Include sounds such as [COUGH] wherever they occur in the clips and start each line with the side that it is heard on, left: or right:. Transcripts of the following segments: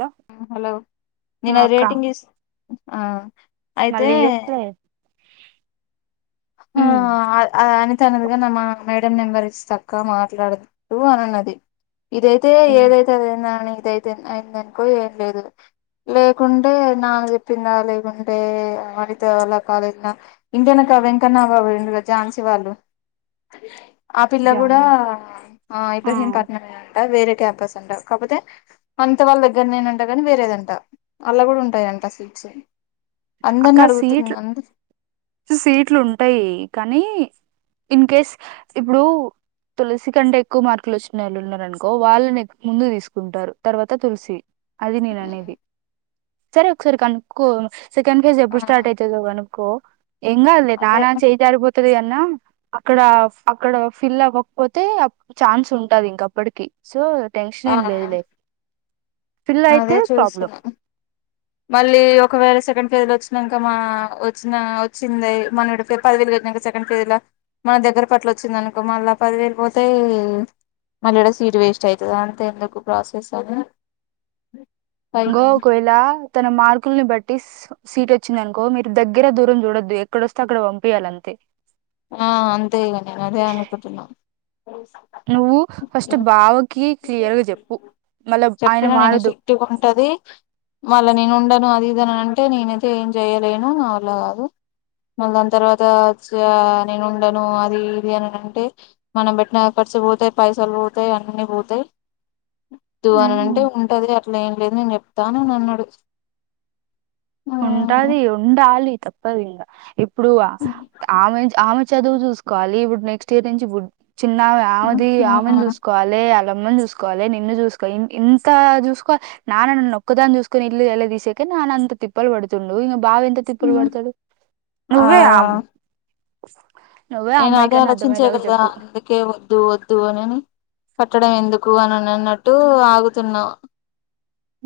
right: Hello
left: hello
right: ఆ
left: నేను అది
right: అక్క
left: రేటింగ్ ఆ అయితే
right: మళ్ళీ చేస్తే
left: ఆ అ ఆ తనదిగా నా మా మేడం నెంబర్ ఇస్తా అక్క మాట్లాడుతూ అనన్నది ఇదైతే
right: ఉమ్
left: ఏదైతే అయిందని ఇదైతే అయిందనుకో ఏం లేదు లేకుంటే నాన్న చెప్పిందా లేకుంటే వాడితే వాళ్ళ కాలేజిన ఇంటేనక అవ క్కనా బాబాయి ఉండుగా ఝాన్సీ వాళ్ళు ఆ పిల్ల
right: జా
left: కూడా ఆ ఇబ్రహీం పట్న మే వేరే క్యాంపస్ అంట కాకపోతే అనిత వాళ్ళ దగ్గర నేనంట కాని వేరేదంటా అలా కూడా ఉంటాయింట
right: అక్క
left: అందరిని అడుగుతున్న
right: సీట్లు సీట్లు ఉంటాయి కానీ ఇన్ కేస్ ఇప్పుడు తులసి కంటే ఎక్కువ మార్కులు వచ్చిన వాళ్ళు ఉన్నారనుకో వాళ్ళని ముందు తీసుకుంటారు తర్వాత తులసి అది నేను అనేది సరే ఒకసారి కనుక్కో సెకెండ్ ఫేజ్
left: ఆ
right: ఎప్పుడు స్టార్ట్ అయితది గనుకో ఏమ్ కాదులే
left: అదే
right: నాన్న చేయి జారిపోతది అక్కడ అక్కడ ఫిల్ల్ అవ్వకపోతే ఛాన్స్ ఉంటది ఇంక అప్పటికి సో టెన్షన్
left: ఆ
right: ఎమ్ లేదులే ఫిల్
left: అదే
right: అయితే ప్రాబ్లం
left: చూస్తున్నా మళ్ళీ ఒకవేళ సే సెకండ్ ఫేజ్ లో వచ్చినాక వచ్చిన వచ్చింది మన పదవిీలు కినక సెకండ్ ఫేజ్ లో [UNINTELLIGIBLE] దగ్గర కట్ల వచ్చింది అనుకో మళ్ళా పదివేలు పోతే మళ్ళీ ఇడ సీట్ వేస్ట్ అయితది అంత ఎందుకు ప్రాసెస్ అని
right: గో
left: అయిపోయింది
right: ఒక వేళ తన మార్కుల్ని బట్టి సీట్ వచ్చింది అనుకో మీరు దగ్గర దూరం చూడొద్దు ఎక్కడొస్తే అక్కడ పంపేయాలింతే
left: ఆ అంతేగా ఇగ నేను అదే అనుకుంటున్నా
right: నువ్వు ఫస్ట్ బావకి క్లియర్గా చెప్పు మళ్ళా ఆయన
left: చెప్పిన నేను
right: మారదు
left: స్ట్రీట్ గా ఉంటది మళ్ళా నేను ఉండను అది ఎదైనా అంటే నేనైతే ఏం చెయలేను నా వల్ల కాదు మల్ దాని తర్వాత నేను ఉండను అది ఇది అని అంటే మనం పెట్టిన ఖర్చు పోతాయి పైసాలు పోతాయి అన్ని పోతాయి
right: ఆ
left: అని అంటే ఉంటది అట్లా ఏం లేదు నేను చెప్తాను అని అన్నాడు ఉమ్,
right: ఉంటది ఉండాలి తప్పదు ఇంకా ఇప్పుడు ఆమె ఆమె చదువు చూసుకోవాలి ఇప్పుడు నెక్స్ట్ ఇయర్ నుంచి చిన్న ఆమే ఆమెది ఆమెని
left: ఉమ్,
right: చూసుకోవాలే మమ్మని చూసుకోవాలి నిన్ను చూసుకో ఇంత చూసుకోవాలి నాన్న నన్ను ఒక్కదాని చూసుకని ఇల్లు ఎలా తీసేక అ అంత త [UNINTELLIGIBLE] తిప్పలు పడుతుండు ఇంగ బావ ఎంత తిప్పలు
left: ఉమ్.
right: పడతడు నువ్వే ఆ నువ్వే ఆ
left: నేను అదే
right: అమ్మాయికన్నా
left: ఆలోచించా
right: అర్థమయ్యేలాగా
left: కదా
right: చెప్పు
left: అందుకే వద్దు వద్దు అనని కట్టడం ఎందుకు అని అన్నట్టు ఆగుతున్నా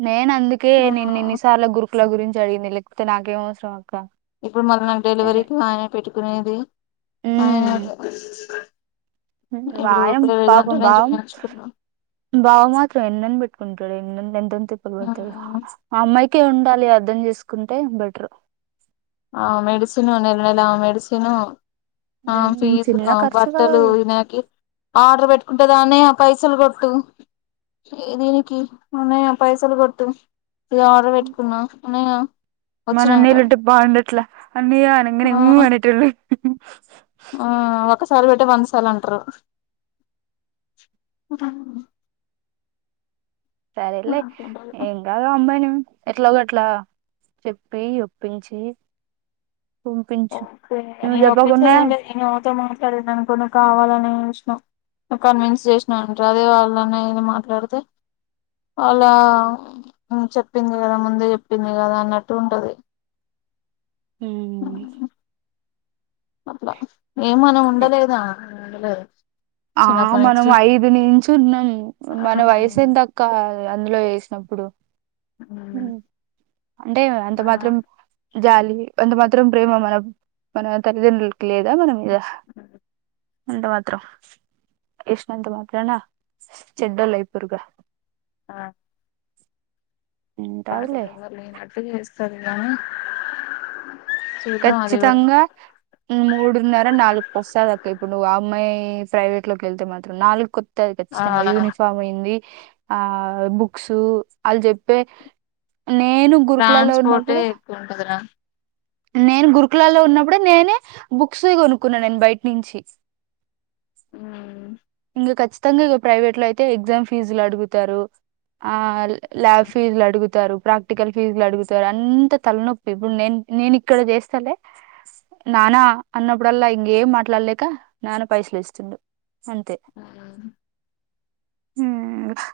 right: నేను అందుకే
left: ఆ,
right: నిన్ను ఇన్నిసార్లు గురుకుల గురించి అడిగింది లేకపోతే నాకేం అవసరం అక్క
left: ఇప్పుడు మళ్ళీ నాకు డెలివరీకి మా ఆయనే పెట్టుకునేది ఆయన
right: ఉమ్
left: ఇప్పుడు
right: వాయం
left: ప్రైవేట్
right: పాపం
left: దాంట్లోనే
right: భావం
left: చూయించుకున్నాం
right: భావ మాత్రం ఎన్నని పెట్టుకుంటడే ఆ అమ్మాయి కే ఉండాలి అర్థం చేసుకుంటే బెటర్
left: ఆ మెడిసిను నెల నెల ఆ మెడిసిను ఆ ఫీజు
right: చిన్న ఖర్చు కదా
left: బట్టలు
right: అది
left: ఈనాకి ఆర్డర్ పెట్టుకుంటే దానే పైసలు కొట్టు దీనికి ఉన్నాయా పైసలు కొట్టు ఇది ఆర్డర్ పెట్టుకున్నా అన్నయా
right: మన అన్నళ్ళుంటే బాగుండట్లా అన్నయ్య
left: ఆ
right: అనగానేఊ అనేటళ్ళు
left: ఆ ఒకసారి పెట్టటి వంద సార్ లుఅంటారు [INAUDIBLE]
right: సరేలే ఎంకాదు రమ్మ అను ఎట్లా గోట్లా చెప్పియి ఒప్పించి పంపించు
left: ఓకే
right: నువ్వు
left: నేను
right: చెప్పకున్నా
left: ఒప్పించేదండి నేనుతో మాట్లాడిను అనుకుని కావాలని ఒక కన్విన్స్ చేసినా అంట అదే వాళ్ళ ఏమ అన్నా ఏ మాట్లాడితే అలా చెప్పింది కదా ముందే చెప్పింది కదా అన్నట్టు ఉంటది
right: ఆ
left: అట్లా ఏమని ఉండలేదా ఉండలేదు
right: ఆ
left: చిన్నప్పటి
right: మనం
left: నుంచి
right: ఐదు నుంచిు ఉన్నాం మన వయసు ఎంత అక్క అందులో వేసిన అప్పుడు అంటే అంత
left: ఆ
right: మాత్రం జాలి అంత మాత్రం ప్రేమ మన మన తల్లిదండ్రులకి లేదా మనం యాహ్ ఎంత మాత్రం ఇష్టఅంత మాత్రనా చెడ్డలై పొరుగ
left: ఆ వాటి
right: ఉంటారులే
left: ఎవలన ఏట్ట చేస్తఅంది ఆ
right: ఖచ్చితంగా మూడు ఉన్నర నాలుగు వస్తాద అక్క ఇప్పుడు నువ్వు అమ్మాయి ప్రైవేట్ లోకి వెళ్తే మాత్రం నాలుగు కొత్ త్తది
left: ఆ
right: ఖచ్చితంగా యూనిఫామ్ అయింది ఆ బుక్స్ వాళ్ళు చెప్పే నేను గురుకులాలో ఉన్న
left: ట్రాన్స్పోర్టే
right: అప్పుడు
left: ఎక్కువ ఉంటదిరా
right: నేను గురుకులాల్లో ఉన్న ఆప్పుడు నేనే బుక్స్ కొనుక్కు ఉన్నాను నేను బయట నుంచి
left: ఆ
right: ఇంకా ఖచ్చితంగా ఇక ప్రైవేట్ లో అయితే ఎగ్జామ్ ఫీజులు అడుగుతారు ఆల్ ల్యాబ్ ఫీజులు అడుగుతారు ప్రాక్టికల్ ఫీజులు అడుగుతారు అంత తలనొప్పి ఇప్పుడు నేను నేను ఇక్కడ చేస్తాలే నానా అన్నప్పుడ ఆల్లా ఇంకేం మాట్లాడలేక నాన్న పైసలు ఇస్తు ఉండు అంతేమ్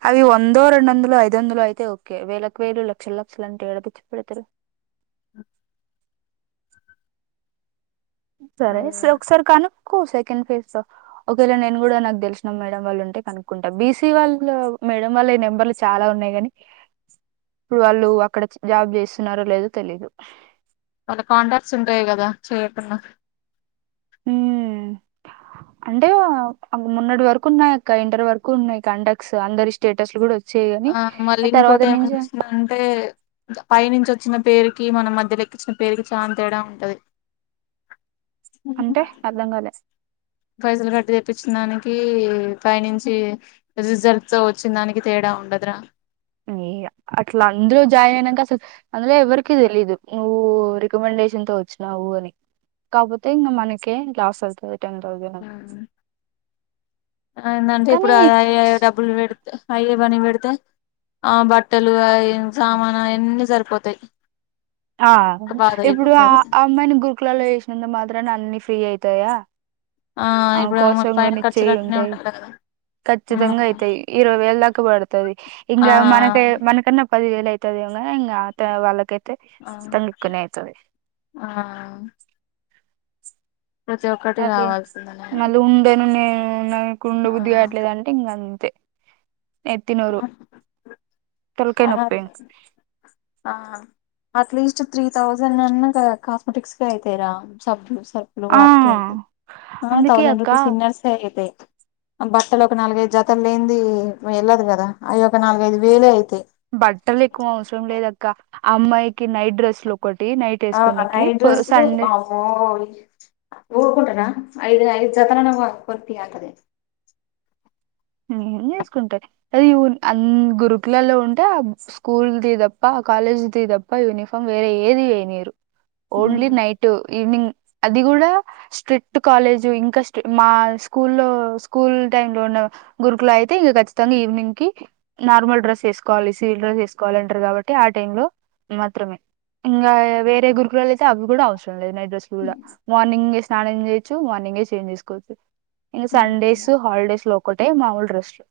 right: అవి వందో రెండు వందలు ఐదు వందలు అయితే ఓకే వేలకు వేలు లక్షల లక్షల అంటే ఏడ తేచ్చి పెడతారు
left: అ
right: సరే
left: అదే
right: స్రోక్ సర్ కానీ కో సెకండ్ ఫేజ్ తో ఒకేళ నేను కూడా నాకు తెలిసినాం మేడం వాళ్ళు ఉంటే కనుక్కుంటా బీసీ వాళ్ళ మేడం వాల్ల ఈ నెంబర్లు చాలా ఉన్నాయి గాని ఇప్పుడు వాళ్ళు అక్కడ జాబ్ చేస్తున్నారో లేదో తెలీదు
left: వాళ్ళ కాంటాక్ట్స్ ఉంటాయి కదా చేయ్యకుండా
right: హ అంటే మొన్నటి వరకు ఉన్నాయి అ ఇంటర్ వరకు ఉన్నాయి కండక్స్ అందరి స్టేటస్ కూడా వ
left: ఆ మళ్ళీ ఇంకోటి ఏమనిపిస్తుంది అంటే పైనుంచి వచ్చ ఇచ్చిన పేరుకి మన మధ్య లెక్కించిన పేరుకి చాలా తేడా ఉంటది
right: అంటే అర్ధం కాల
left: పైసలు కట్టి తెప్పించిన దానికి పైనుంచి రిజర్వతో వచ్చిన దానికి తేడా ఉండద్రా
right: అట్లా అందరూ జాయిన్ అయినాక అసలు అందులో ఎవరికి తెలీదు నువ్వు రికమెండేషన్ తో వచ్చినావు అని కాపోతే ఇ మనకే లాస్ అవుతుది టెన్ తౌసండ్
left: ఏంటంటే ఇప్పుడు అయ డబ్బులు పెడుతే అయ పని పెడితే ఆ బట్టలువి సామాన్ అవన్నిీ సరిపోతాయి
right: ఆ
left: ఒక బాధ
right: ఇప్పుడు ఆ
left: అయిపోతది
right: అమ్మాయిని గురుకులాలో వసినందు మాత్రం అన్నిీ ఫ్రీ అయి అతాయా
left: ఆ
right: అ
left: ఇప్పుడు మన
right: కోసం
left: పైన
right: కొన్ని
left: ఖర్చులు
right: చెయి్య
left: అన్నీ
right: ఉంటాయి
left: కదా ఉమ్.
right: ఖచ్చితంగా అయితాయి ఇరవై వేల దాకా పడుతుది
left: ఆ
right: ఇంకా మనక మనకన్నా పదివేలు అయితదివ ఎత వాళ్ళ కె
left: ఆ
right: తంగకునే అవుతుంది
left: ఆ ప్రతి ఒక్కటి
right: అది
left: కావాల్సిందనే
right: మళ్ళీ ఉండ ను నకుండ బుద్ది
left: ఆ
right: కావట్లేదుంటే ఇంకా అంతే ఎతినూరు తెలకై ముప్పైను
left: ఆ అట్లీస్ట్ త్రీ థౌజండ్ అన్నా కాస్మెటిక్స్ క అయితరా సబ్ూస్ స్పులు
right: ఆ
left: వాటిక అయితే
right: అందుకే
left: థౌసండ్
right: అక్క
left: రుపీస్ ఇన్నర్సే అయితే బట్టలు ఒక నాలుగైదు జతలు లేనింది వెళ్ళదు కదా అవి ఒక నాలుగైదు వేలే అయితాయి
right: బట్టలు ఎక్కువ అవసరం లేదక్క అమ్మాయికి నైట్ డ్రెస్లు ఒకటి నైట్
left: ఆ
right: వేసుకోనికి
left: నైట్ డ్రెసులు
right: సండే
left: ఆ ఊరుకుంటార ఐదు ఐదు జతా నవ కొర్త ఆతద
right: చేసుకుంటాయి అది అ గురుకులలో ఉంటే ఆ స్కూల్ది తప్ప కాలేజ్ దదప్ప యూనిఫార్మ్ వేరే ఏదినిరు ఓన్లీ నైట్ ఈవనింగ్ అది కూడా స్ట్రిక్ట్ కాలేజు ఇంకా స్ట మా స్కూ లో స్కూల్ టై లో ఉన్న గురుకులు అయితే ఇంకా చ్చితంగా ఈవినింగ్ కి నార్మల్ డ్రస్ వేసుకోాలి సివిల్ డ్రెస్ వేసువాలంటారు కాబట్టి ఆ లో మాత్రమే ఇంకా వేరే గురుకుల అయితే అవి కూడా అవసరం లేదు డ్రెస్లు కూడా మార్నింగే స్నానం చేయొచ్చు మార్నింగే చేంజ్ చేసుకోవచ్చు ఇం సండేస్ హాలిడేస్ లో ఒకక్కటే మాముూలు రెస్ట్ లు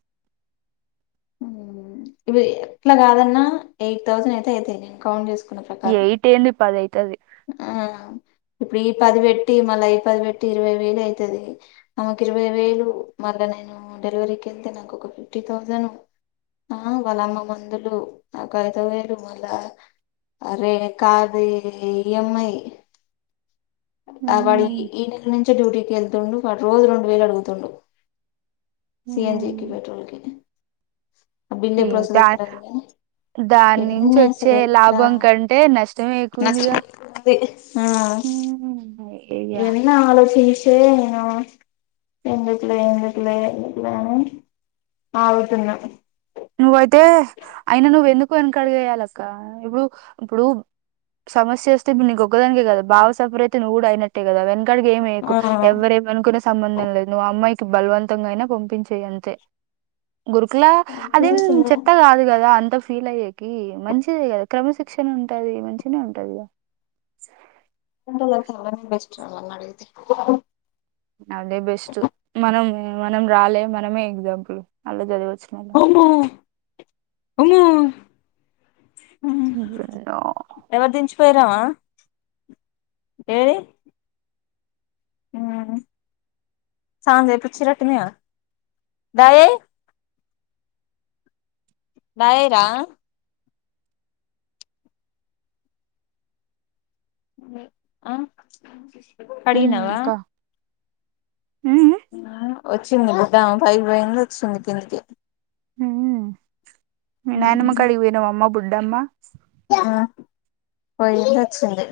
left: ఇవి ఎట్లా కాదన్నా ఎయిట్ థౌసండ్ అయితే అవుత నేను కౌంట్ చేసుకు
right: ఎయిట్ ఏడి పద అయితుది
left: ఆ ఈ పది పెట్టి మళ్ళీ ఈ పది పెట్టి ఇరవై వేలు అవుతది ఆమకి ఇరవై వేలు మళ్లనే నేను డెలివరీకి వెళ్తే నాకు ఒక ఫిఫ్టీ థౌజండ్ ఆ వాళ్ళ అమ్మ మందులు నా ఐద వేలు మళ్ళా అరే కార్ది ఇఎంఐ వాడి
right: ఉమ్
left: ఈ నెల నుంచే డ్యూటీకి వెళ్తుండు వాడు రోజు రెండు వేలు అడుగుతుండు. సిఎన్జికి
right: ఉమ్
left: పెట్రోల్కి బిల్
right: ఈ
left: ఎప్పుడొస్తాదో
right: దా
left: తెల్వదుగా
right: దాని నుంచి
left: ఎన్ని స
right: వచ్చే
left: రట్లా
right: లాభం కంటే నష్టమే
left: నష్ట
right: ఎక్కువుందిగా
left: ఆ
right: అయ్యయ్య
left: ఏనా ఆలోషజేసి ఏచేనా ఎందుకులే ఎందుకులే ఎందుకులను అవుతున్న
right: నువ్వైతే అయిన నువ్వెందుకు వెనకడిగేయాలక్క నువు ఇప్పుడు సమస్య వస్తేప్పు నీ గొక్కగాని కదా భావ సఫర్ అయితేనువు ఊ అయినట్టే కదా అవ క్కడికి ఏమి వేకు
left: ఆ
right: ఎవరేమ అనుకునే సంబంధం లేదువ్ అమ్మాయి బలవంతంగా అయినా పంపించే అంతే గురుకులా అదేం
left: అనిపిస్తుంది
right: చెత్త కాదు కదా గా అంత ఫీల్ అయ్యెకి మంచిది కదా క్రమశిక్షణ ఉంటది, మంచిగనే ఉంటదిగా.
left: చాలనే బెస్ట్ నన్నడిగితే.
right: అదే బెస్ట్ మనం మనం రాలే మనమే ఎగ్జాంపుల్ అల్లా చదివి
left: అమ్మో అమ్మా
right: [UNINTELLIGIBLE]
left: పోయిరావా ఏది [INAUDIBLE] స్నానం జేపిచ్చిరట్టుందిగా డాయ్ డాయరా ఆ కడిగినవా
right: ఉ
left: వచ్చిందిలే గామే పైకి పోయింది వచ్చింది కిందికి.
right: మీ నాయనమ్మ కాడికి పోయినవమ్మ బుడ్డమ్మా.
left: ఆ పోయింది వచ్చింది.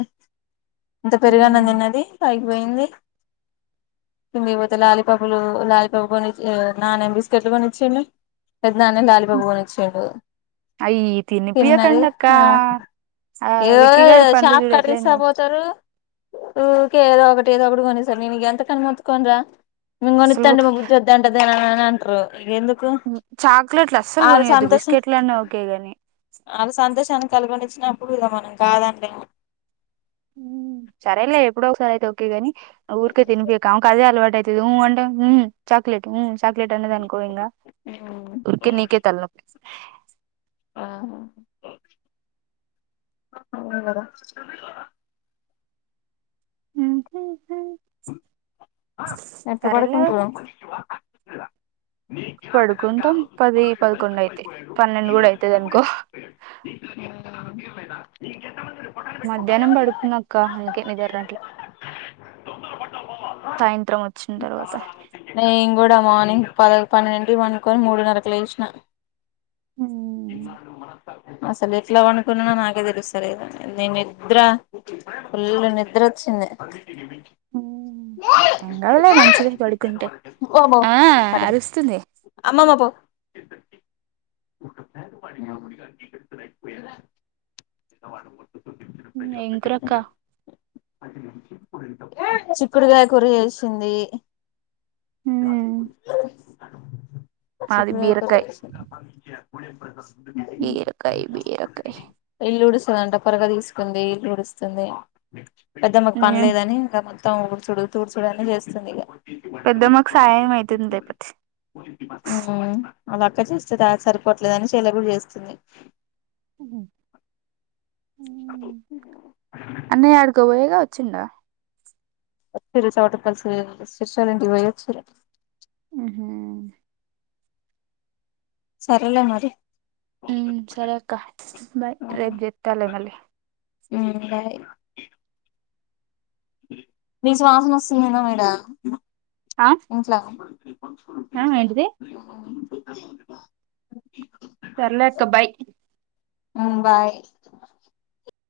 left: ఇంత పెరుగన్నం తిన్నది, పై కిపోయింది. కిందికిపోతే లాలీపపులు లాలీపపు కొని ఇ నానేమో బిస్కెట్లు కొనిచ్చిండు. పెద్దనాన్న ఏమో లాలిపాపు కొనిచ్చిండు,
right: అయి
left: తిన్నది.
right: తినిపియకండి అక్క
left: ఆ
right: ఆ
left: ఇగో
right: విక్కిగాడి పండ్లు
left: షాప్
right: చూడు
left: కాడికి
right: ఎట్లయినయో
left: తీసుకపోతరు, ఊకే ఏదో ఒకటి ఏదో ఒకటి గోనిస్తరు. నేను ఇగ ఎంతకని మోత్తుకోనురా. నేను కొనిత్తా
right: అసలు
left: అంటే మా బద్దాంటదే అంటరు ఎందుకు కా
right: చాక్లెట్లు అస్సలు
left: ఆల్ల
right: కొనియద్దు
left: సంతోషం
right: బిస్కెట్లన్నా ఓకే గాని
left: ఆల్ల సంతోష కలుగొనిచ్చినప్పుడు ఇగ మనం కాదన్లేము.
right: సరేలే ఎప్పుడో ఒకసారి అయితే ఒకేగాని ఊరికే తినిపోయకు. ఆమెకు అదే అలవాటు అయి తది ఊ అంటే హ్ చాక్లేట్ ఉ చాక్లెట్ అన్నదనుకో ఇంగా ఊరికే నీకే తలనొప్పి.
left: ఆ కదా
right: ఆడియో శబ్దంగా ఉంది
left: ఎప్పుడు పడుకుంటరు. నీ కిరాతకానికి ఆ
right: పడుకుంటాం
left: రోజు
right: పది
left: సుబ్బారాయుడు బలి
right: పదకొండు అయితాయి
left: పశువైపోయాడు.
right: పన్నెండు
left: ఈ
right: కూడా
left: రోజు
right: అయితది
left: తమ్ముడే
right: అనుకో
left: బలైపోయాడు నీ హ్
right: మధ్యాహ్నం పడుకున్న అక్క అందుకే నిద్ర రాట్లే. సాయ త్రం వచ్చిన తర్వాత.
left: నేను కూడా మార్నింగ్ పద పన్నెండింటికి పడుకొని మూడున్నరకు లేశినా.
right: హ్
left: అసలు ఎట్లా పండునుకున్ననో నాకే తెలుస్తలేదు. నినిద్రా ఫుల్లు నిద్రోచ్చింది.
right: ఎం కాదులే మంచిదే పడుకుంటే. ఆ అరుస్తుంది.
left: అమ్మమ్మపో
right: ఎం కూరక్కా?
left: చిక్కుడుగాయ కూర చేశింది.
right: హ్
left: చిక్కుడుగాయ కూర చేశిం
right: బీరకాయి, బీరకాయి
left: దంట పరక తీసుకుంది ఇల్లు ఉడుస్తుంది పెద్దమ్మకు పనిలేదని ఇగ మొ మొత్తం ఉడుసుడు తూడ్చుడు అన్ని చేస్తుంది ఇగ
right: పెద్దమ్మకు సయం అయితుందిలే పట్
left: మ్ వాళ్ళు అక్క చేస్తేదిా సరిపోవట్లేదని చెల్లె కూడా చేస్తుంది
right: మ్ హు మ్ అన్నయ అడికోబోయేగా వచ్చిండా
left: వచ్చిళ్ళు చోటపల్సి సిస్టర్ ఇంటికి పోయి వచ్చిళ్ళు
right: మ్ హు
left: సరేలే మరి
right: మ్ సరే అక్క బాయ్ రేపు చేత్తాలే మళ్ళి
left: మ్ బాయ్ నీ శ్వాసన వస్తుందినా మడ
right: ఆ
left: ఇంట్లా పో
right: ఆ ఏంటిది
left: రూపాయ
right: సర్లేక్క బాయ్
left: మ్ బాయ్